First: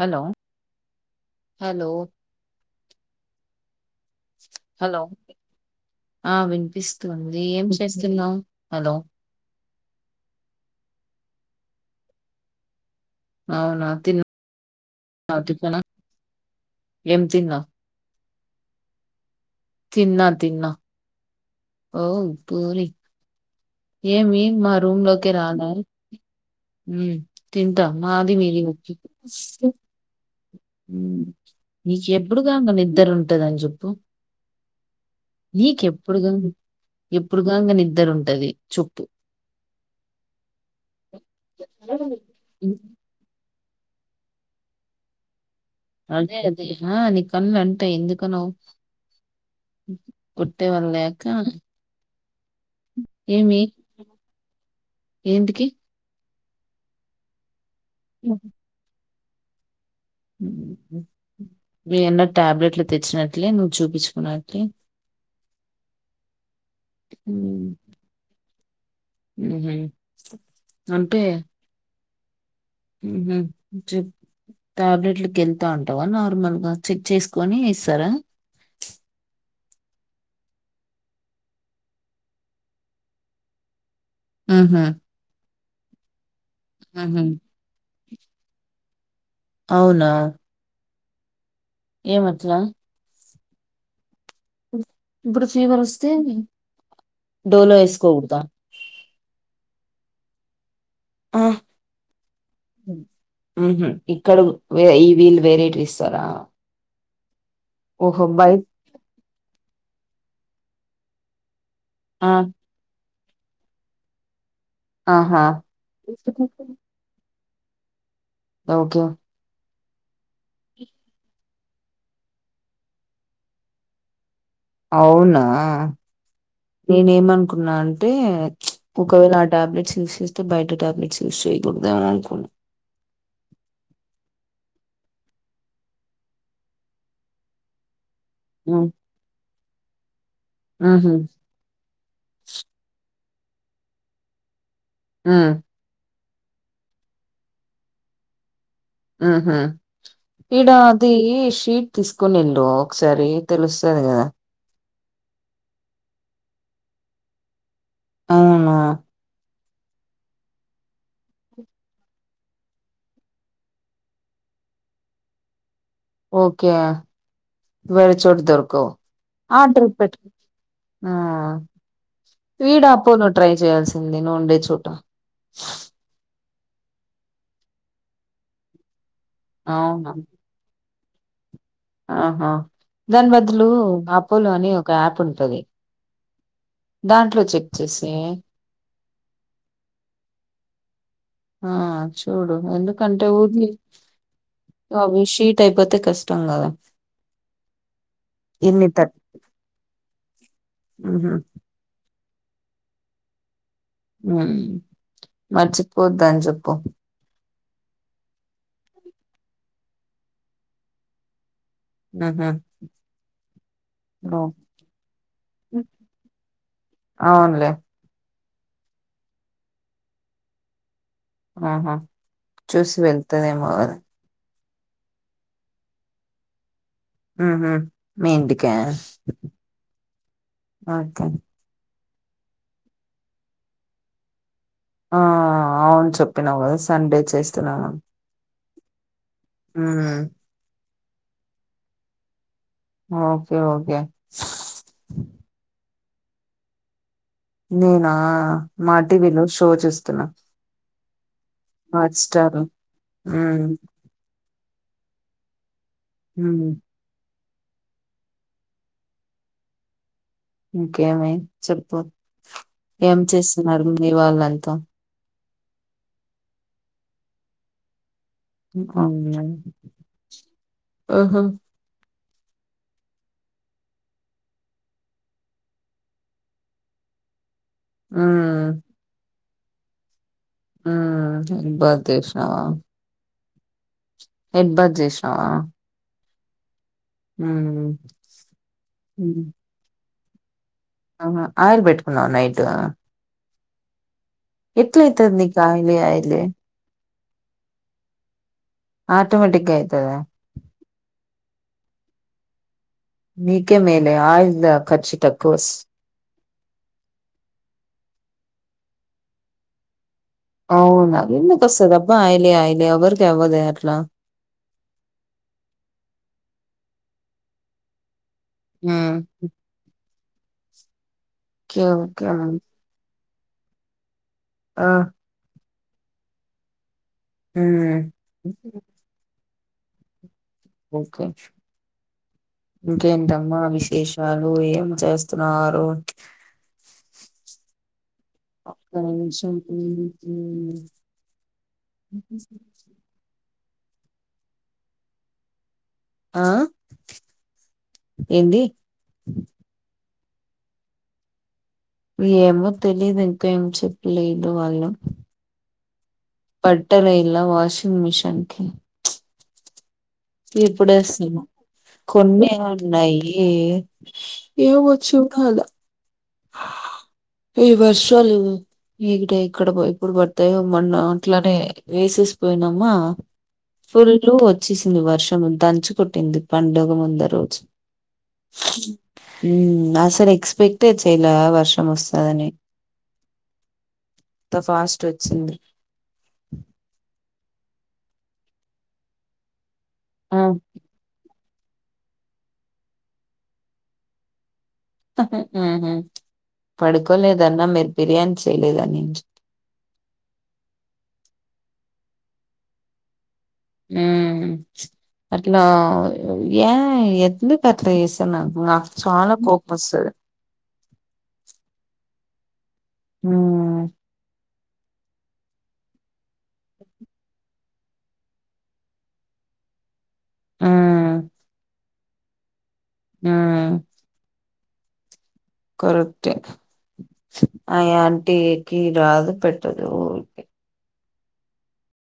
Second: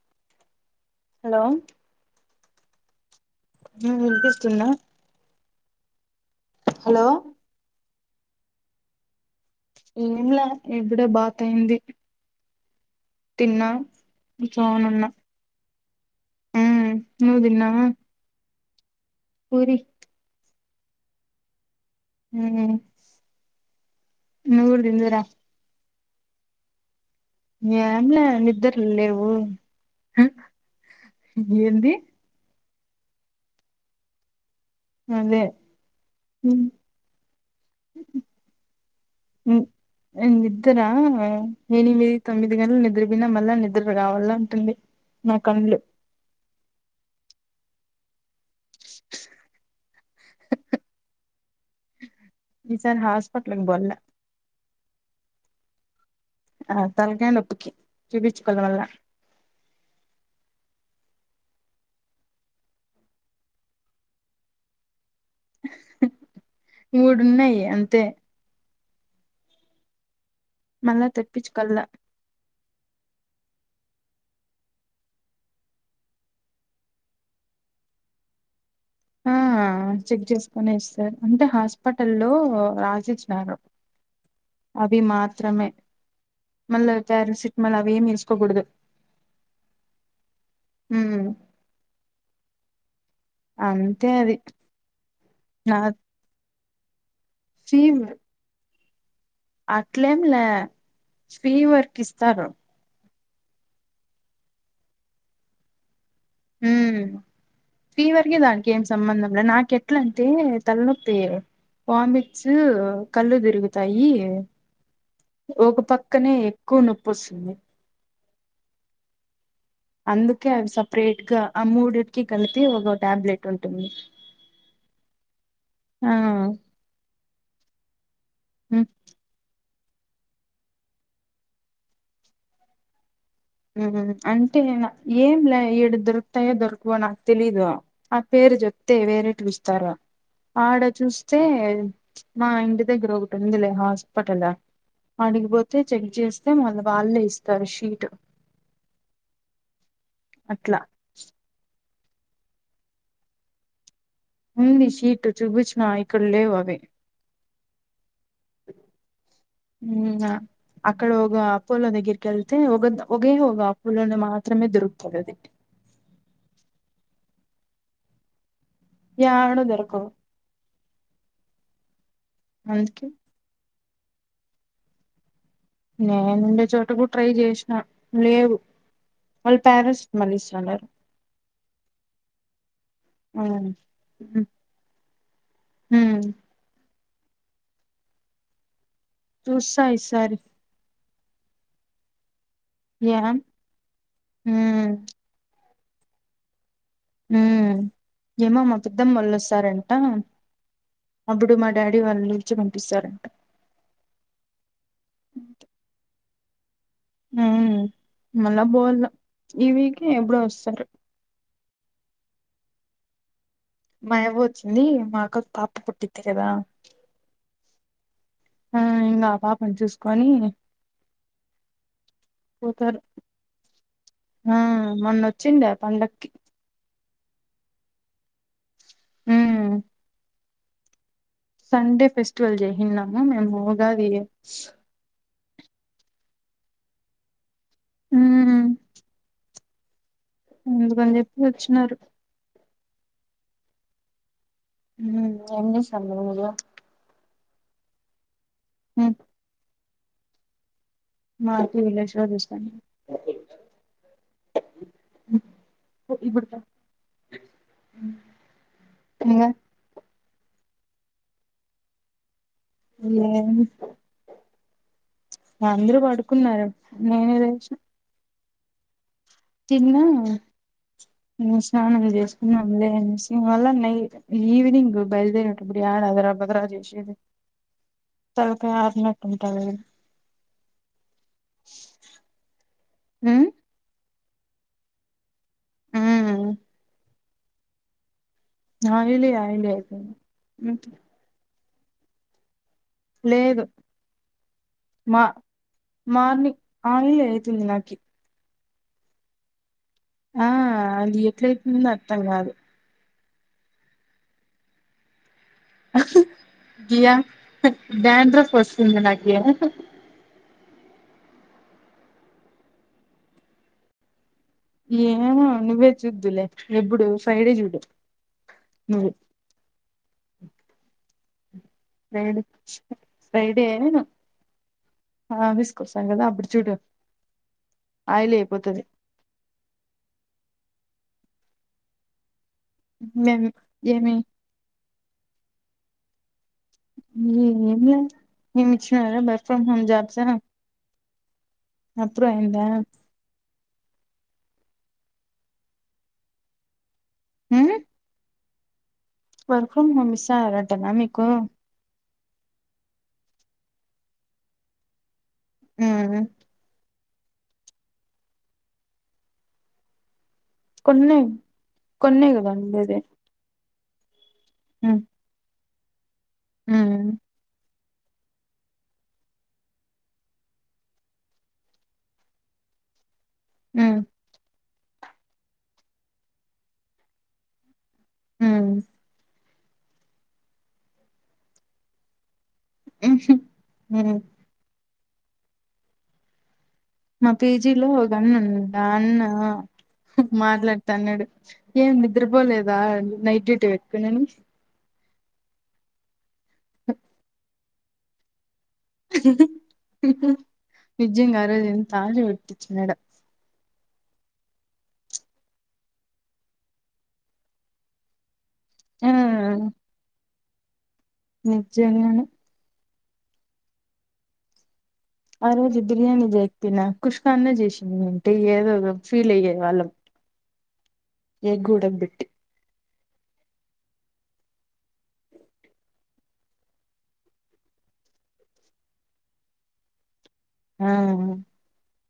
Hello hello వినిపిస్తుందా hello ఆ hello వినిపిస్తుంది ఏంచే స్తునవ్ హలో ఏంలే ఆక్ ఇప్పుడే బాత్ అయింది తిన్నా అవునా తిన్నావా ఉచోనున్న టిఫిన్ ఉమ్ ఏం నువ్ తిన్నావ్ దిన్నావా తిన్నా తిన్నా ఓ ఉమ్ పూరి ఏమి నువ్వు మా కూడా రూమ్ తిందువురా లోకే రాలె తింట ఏంలే మాది మీది వ నిద్దర లేవు హ ఉమ్ ఏంది నీకు ఎప్పుడు కంగా నిద్దర ఉంటదని చెప్పు అదే నీకెప్పుడు గా ఎప్పుడు గాంగ నిద్దరుంటది చొప్పు ఎ నీద్దరా ఏనిమీ తొమ్మిది గంటలు ఉమ్, నిద్ర పోయినా మల్లా నిద నిద్దర రావల్ అంటుంది నా కళ్డ్లు అదే అదే ఆ నీ కండ్లు అంటాయి ఎందుకనవ్ కుట్టే వాళ్ళేక ఈ సార్ హాస్పిటల్కి బొల్ల ఎంటికి ఆ తల్కాయ్ నొప్పికి చూపించుకోల వల్ల ఉహ్ వే అన్న టాబ్లెట్లు తెచ్చినట్లే నువ్వు చూపించుకున్నట్లే మూడున్నాయి అంతే ఉ హు మళ్ళా తెప్పిచ్కోళ్ళ ఉ హు చెప్ టాబ్లెట్లకెళ్తా ఉంటాద నార్మల్ గా చెక్ చేసుకోని ఇస్తారా ఆ చెక్ చేసుకొనే ఇస్తారు అంటే హాస్పిటల్లో రాసిచ్చినారు ఉహు అవి మాత్రమే మళ్ళా ప్యారసిటిమల్ అవేమీ ఎసుకోకూడదు అవునా ఉమ్ ఏ మట్లా అంతే అది ఇప్పుడు నా ఫీవర్ ఓస్తే డోలో ఎస్కోగోడద అట్లేం లే స్పీవర్క్ ఇస్తారు ఉ హు ఇక్కడ ఈ వీళ్లు వేరేటివి ఇస్తారా మ్ ఓహో ఫీవర్ కి బై దానికి ఏం సంబంధం లే నాకెట్లం టే తల్లనొప్పి వమిట్స్ కళ్ళు తిరుగుతాయి ఆహా ఒక పక్కనే ఎక్కువ నొప్పిస్తుంది ఓకే అందుకే అవి సపరేట్ గా ఆ ముడుట్కి కలిపి ఒక టాబ్లెట్ ఉంటుంది అవునా ఆ నేనే ఏమనుకున్నా ఆన్ టే ఒకవేలా ఆ టాబ్లెట్స్ యూస్ చేస్తె బైట టాబ్లెట్స్ యూస్ చేయకూడదేమోననుకున్న ఉమ్ అంటే ఏం లే ఇడా దొరుకుతాయో దొరకువో నాకు తెలీదు ఆ పేరు హ్మ్ జెప్తే వేరేటివి ఇస్తారు ఆడ ఊహూ చూస్తే మా ఇంటి దగ్గర ఒక ఉందిలే హాస్పిటల హ్మ్ ఆడిగిపోతే చెక్ చేస్ మ వాల్లే ఇస్తారు షీట్ ఉ హ్ ఇడా అట్లా అది షీ తీసుకుని ఎల్లు ఒకసారి తెలుస్తది కదా ఉందిషీట్ చుపిచ్చిన ఇక్కడలేవవి అవునా ఉమ్ ఆ అక్కడ ఒగ అపోలో దగ్గర్కెళ్తే ఒగ ఒగే ఒగ అపోలోని మాత్రమే దొరుకుతదది ఓకే వేరే చోట దొరు యాడ ఆర్డర్ దొరకవు పెట్కొ వీడ అందుకే అపోలొ ట్రై చేయాల్సింది నువ్వు ఉండే చోట నేను ఉండే చోటకుడ ట్రై చేస్న లేవు వాళ్ళు అవునా ప్యారసిటీమల్ ఇస్తాండారు ఆహా దాని ఉమ్ బదులు అపోలో అని ఒక యాప్ ఉంటది ఉమ్ దాంట్లో చెక్ చేసి చూస్తా ఈ సారి ఆ చూడు యా ఎందుకంటే ఊది ఉమ్ అవిషీ టైపోతే కష్టం కదా ఉమ్ ఏమో మా ఎన్ని థర్ పెద్దమ్మోళ్ళొస్తారంట ఉహు అప్పుడు మా డాడీ వాళ్ళు ఇచ్చి పంపిస్తారంట ఉమ్ మర్చిపోవద్దు అని జెప్పు ఉమ్ మళ్ళా బోవల్ల ఈవీకె ఎప్పుడో వస్తారు అ హ మాయవ్వ వచ్చింది మా అక్కకు పాప పుట్టిది కదా అవునులే ఆ ఇంగ అ పాపని చూసుకొని ఆహా చూసి పోతారు వెళ్తదేమో గదా ఆ మొన్నొచ్చిండే ఆ పండక్కి ఉహ్ మీ ఇంటికా ఉమ్ ఓకే ండే ఫెస్టివల్ చేసిన్నము మేము ఉగాది ఆ అవును చెప్పినావు కదా సండే చేస్తున్నాం అని ఉమ్ ఉమ్ అందుకని చెప్పి వచ్చినారు ఓక్కే ఓకే ఉమ్ ఎం చేస్తన్నావ్ నువో నేనా మా టీవీలో షో చూస్తున్నా మాకు విలేజ్ హాట్ లో స్టార్ చూస్తాను ఉమ్ ఇప్పుడుత ఉమ్ ఇగా ఇంకేమి చెప్పు ఏం చేస్తున్నారు మీ వాళ్ళంతా అందరూ పడుకున్నారు నేనే లేశిన [unintelligible] తిన్నా ఆహా ఇగ స్నానం చేస్ దే అనేసి ఇవాళ నై ఈవేనింగ్ బయల్దేరేటప్పుడు యాడ అదరా భదరా చేసేది ఉమ్ తలపై ఆరినట్టుంటాది ఉమ్ హెడ్ బాత్ చేసినవ ఉమ్ హెడ్ బాత్ జేసినవా ఉమ్ ఉమ్ నా ఇలియా ఆయిలి అయిపోయి ఆహా ఆయిల్ పెట్టుకున్నావ్ నైట్ లేదు మా ఎట్లయితది నీకు ఆయిలే ఆయిలే మార్ని ఆయిలే తిన్నా కి ఆటోమేటిక్ గా అయితదా అదీ ఎట్ల ఐతుందో అర్థం కాదు మీకె మేలే ఆయిల్ ద ఖర్చు తక్కువ వస్త దియా దండ్రఫ్ వస్తుంది నాకే అవునా ఎందుకొస్తది అబ్బా అయిలే ఆయిల్ ఎవరికి అవ్వదే అట్లా ఏమో నువ్వే చూద్దులే ఎప్పుడు ఫ్రైడే చూడు ఆ నువ్వు ఓకే ఓకే ఫ్రైడే ఫ్రైడే ఆ ఆఫీసు కి ఓస్త కదా అపుడు చూడు ఉమ్ ఆయిల్ అయిపోతది ఒకే మేము ఇంకేంటమ్మా ఏమి విశేషాలు ఏం చేస్తున్నారు ఉ ఉ ఏమిలే నినా ఒక్క ఇచ్చినారు కథ వర్క్ నిమిషం ఫ్రమ్ హోమ్ హ్మ్. జాబ్స్ హ్మ్. అప్రూవ్ అయిందా ఆ ఉమ్ ఏంది వర్క్ ఫ్రమ్ హోమ్ విస్సార అంటనా మీకు ఏమో తెలీదు ఇంకా ఏం చెప్పలేదు వాళ్ళు ఉహ్మ్ పట్టల ఇలా వాషింగ్ మిషన్ కి కొన్నే ఇప్పుడేస్తున్నా కొన్నే కదా ఉండేది ఉన్నాయి ఏం ఉమ్ వచ్చు కాళ ఉమ్ ఇవర్షలు ఇం ఇంకా ఎప్పుడు పడతాయో మొన్న అట్లనే వేసేసి పోయినమ్మా ఉమ్ ఫుల్లు వచ్చేసింది వర్షము దంచుకోట్టింది పండుగ ముంద రోజు ఉమ్ ఉమ్ అసలు ఎక్స్పెక్టే చేయిలా వర్షం వస్తదని ఊహుం ఊ చింది మా పీజీలో ఒక అన్న ఉన్నాడు అన్న ఆ మాట్లాడుతా అన్నాడు ఏం నిద్ర పోలేదా నైట్ డ్యూటీ వక్ నేను పడుకోలేదన్న మీరు బిర్యానీ చేయలేదని నిజంగా అరోజు ఎంత ఆటా పట్టించినడో ఉమ్ అట్లా ఏ ఎందుకు అట్ల చేస్తున్నావ్ నాక్ ఆ చాలా కోపం వస్తది నిజంగానే ఊమ్ ఆ రోజు బిర్యానీ చేక్ తిన కుష్కాన్న చేసిందు అంటే ఏదోఫీల్ అయ్యేవాళ్ళం ఆ ఎగ్ ఉడగ్బే ఆ కరెక్టే ఆయాంటిీ కి రాదు పెట్టదు ఉర్కె ఆ